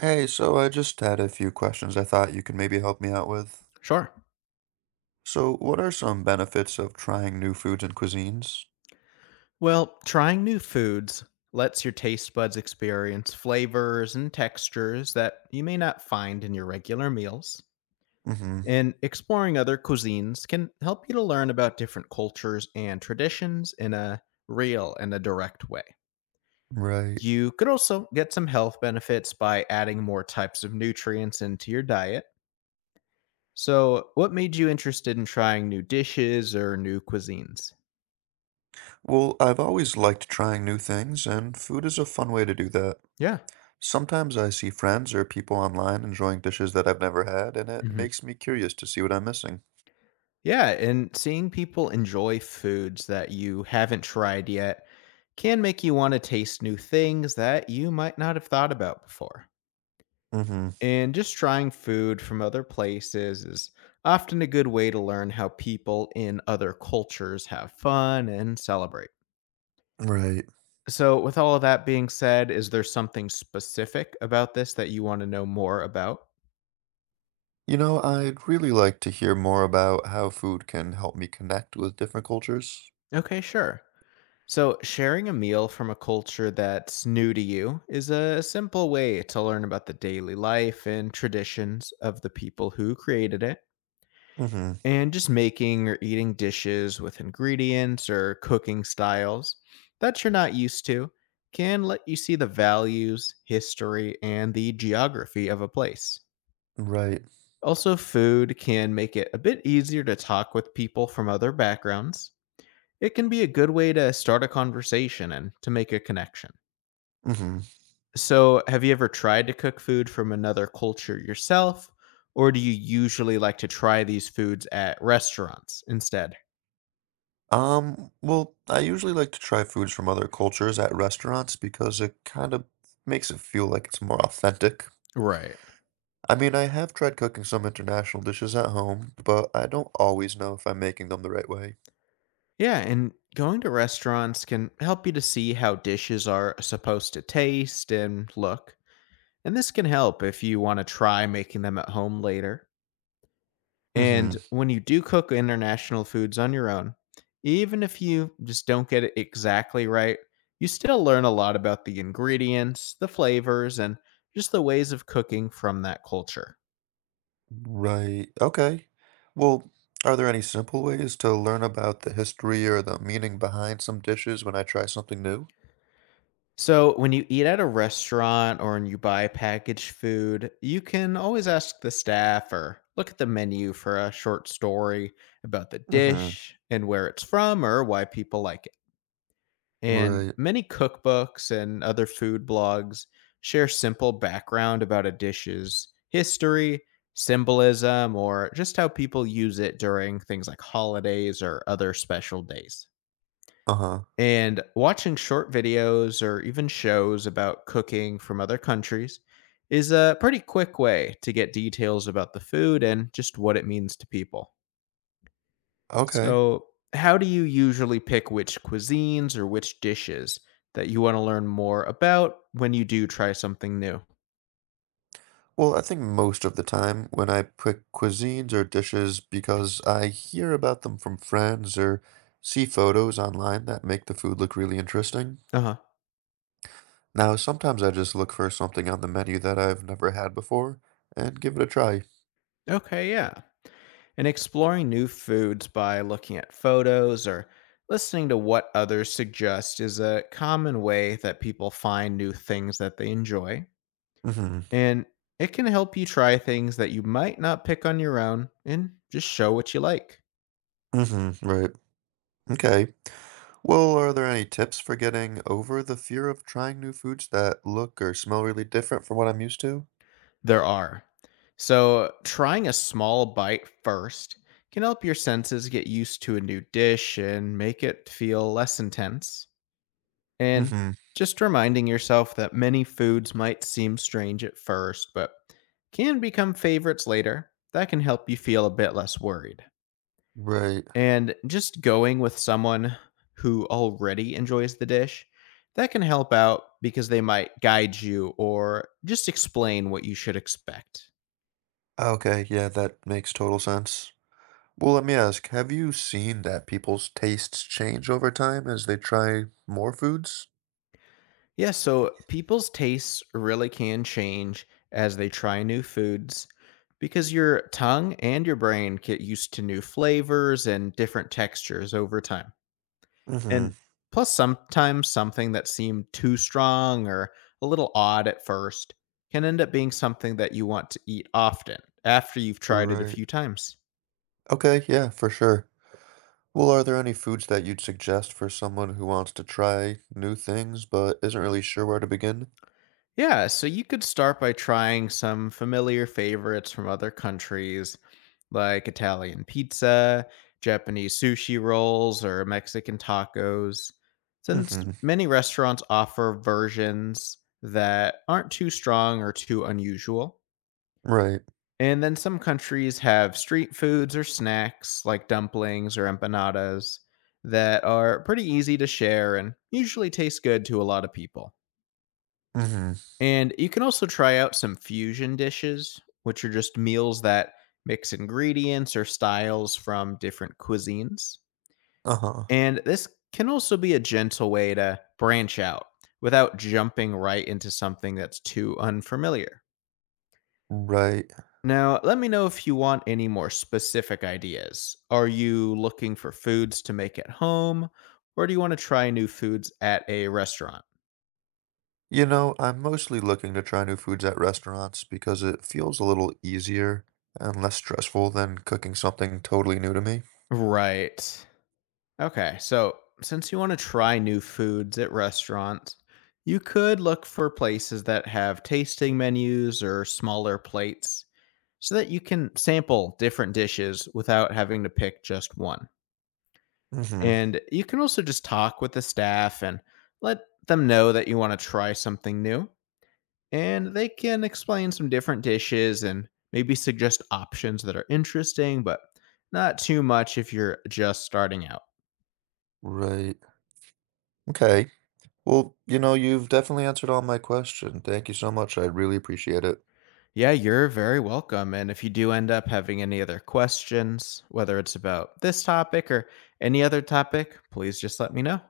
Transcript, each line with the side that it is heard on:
right: Hey, so I just had a few questions I thought you could maybe help me out with.
left: Sure.
right: So, what are some benefits of trying new foods and cuisines?
left: Well, trying new foods lets your taste buds experience flavors and textures that you may not find in your regular meals.
right: Mm-hmm.
left: And exploring other cuisines can help you to learn about different cultures and traditions in a real and a direct way.
right: Right.
left: You could also get some health benefits by adding more types of nutrients into your diet. So, what made you interested in trying new dishes or new cuisines?
right: Well, I've always liked trying new things, and food is a fun way to do that.
left: Yeah.
right: Sometimes I see friends or people online enjoying dishes that I've never had, and it
left: Mhm.
right: makes me curious to see what I'm missing.
left: Yeah, and seeing people enjoy foods that you haven't tried yet can make you want to taste new things that you might not have thought about before.
right: Mm-hmm.
left: And just trying food from other places is often a good way to learn how people in other cultures have fun and celebrate.
right: Right.
left: So, with all of that being said, is there something specific about this that you want to know more about?
right: I'd really like to hear more about how food can help me connect with different cultures.
left: Okay, sure. So, sharing a meal from a culture that's new to you is a simple way to learn about the daily life and traditions of the people who created it.
right: Mm-hmm.
left: And just making or eating dishes with ingredients or cooking styles that you're not used to can let you see the values, history, and the geography of a place.
right: Right.
left: Also, food can make it a bit easier to talk with people from other backgrounds. It can be a good way to start a conversation and to make a connection.
right: Mm-hmm.
left: So, have you ever tried to cook food from another culture yourself, or do you usually like to try these foods at restaurants instead?
right: Well, I usually like to try foods from other cultures at restaurants because it kind of makes it feel like it's more authentic.
left: Right.
right: I mean, I have tried cooking some international dishes at home, but I don't always know if I'm making them the right way.
left: Yeah, and going to restaurants can help you to see how dishes are supposed to taste and look. And this can help if you want to try making them at home later.
right: Mm-hmm.
left: And when you do cook international foods on your own, even if you just don't get it exactly right, you still learn a lot about the ingredients, the flavors, and just the ways of cooking from that culture.
right: Right. Okay. Well, are there any simple ways to learn about the history or the meaning behind some dishes when I try something new?
left: So, when you eat at a restaurant or when you buy packaged food, you can always ask the staff or look at the menu for a short story about the
right: Mm-hmm.
left: dish and where it's from or why people like it. And
right: Right.
left: many cookbooks and other food blogs share simple background about a dish's history, symbolism, or just how people use it during things like holidays or other special days.
right: Uh-huh.
left: And watching short videos or even shows about cooking from other countries is a pretty quick way to get details about the food and just what it means to people.
right: Okay.
left: So, how do you usually pick which cuisines or which dishes that you want to learn more about when you do try something new?
right: Well, I think most of the time when I pick cuisines or dishes because I hear about them from friends or see photos online that make the food look really interesting.
left: Uh huh.
right: Now, sometimes I just look for something on the menu that I've never had before and give it a try.
left: Okay, yeah. And exploring new foods by looking at photos or listening to what others suggest is a common way that people find new things that they enjoy.
right: Hmm.
left: And it can help you try things that you might not pick on your own and just show what you like.
right: Hmm. Right. Okay. Well, are there any tips for getting over the fear of trying new foods that look or smell really different from what I'm used to?
left: There are. So, trying a small bite first can help your senses get used to a new dish and make it feel less intense. And
right: Hmm.
left: just reminding yourself that many foods might seem strange at first, but can become favorites later, that can help you feel a bit less worried.
right: Right.
left: And just going with someone who already enjoys the dish, that can help out because they might guide you or just explain what you should expect.
right: Okay, yeah, that makes total sense. Well, let me ask, have you seen that people's tastes change over time as they try more foods?
left: Yeah, so people's tastes really can change as they try new foods because your tongue and your brain get used to new flavors and different textures over time.
right: Mm-hmm.
left: And plus, sometimes something that seemed too strong or a little odd at first can end up being something that you want to eat often after you've tried it a
right: Right.
left: few times.
right: Okay, yeah, for sure. Well, are there any foods that you'd suggest for someone who wants to try new things but isn't really sure where to begin?
left: Yeah, so you could start by trying some familiar favorites from other countries, like Italian pizza, Japanese sushi rolls, or Mexican tacos, since
right: Mm-hmm.
left: many restaurants offer versions that aren't too strong or too unusual.
right: Right.
left: And then some countries have street foods or snacks like dumplings or empanadas that are pretty easy to share and usually taste good to a lot of people.
right: Mm-hmm.
left: And you can also try out some fusion dishes, which are just meals that mix ingredients or styles from different cuisines.
right: Uh-huh.
left: And this can also be a gentle way to branch out without jumping right into something that's too unfamiliar.
right: Right.
left: Now, let me know if you want any more specific ideas. Are you looking for foods to make at home, or do you want to try new foods at a restaurant?
right: I'm mostly looking to try new foods at restaurants because it feels a little easier and less stressful than cooking something totally new to me.
left: Right. Okay, so since you want to try new foods at restaurants, you could look for places that have tasting menus or smaller plates so that you can sample different dishes without having to pick just one.
right: Mm-hmm.
left: And you can also just talk with the staff and let them know that you want to try something new. And they can explain some different dishes and maybe suggest options that are interesting, but not too much if you're just starting out.
right: Right. Okay. Well, you've definitely answered all my questions. Thank you so much. I really appreciate it.
left: Yeah, you're very welcome. And if you do end up having any other questions, whether it's about this topic or any other topic, please just let me know.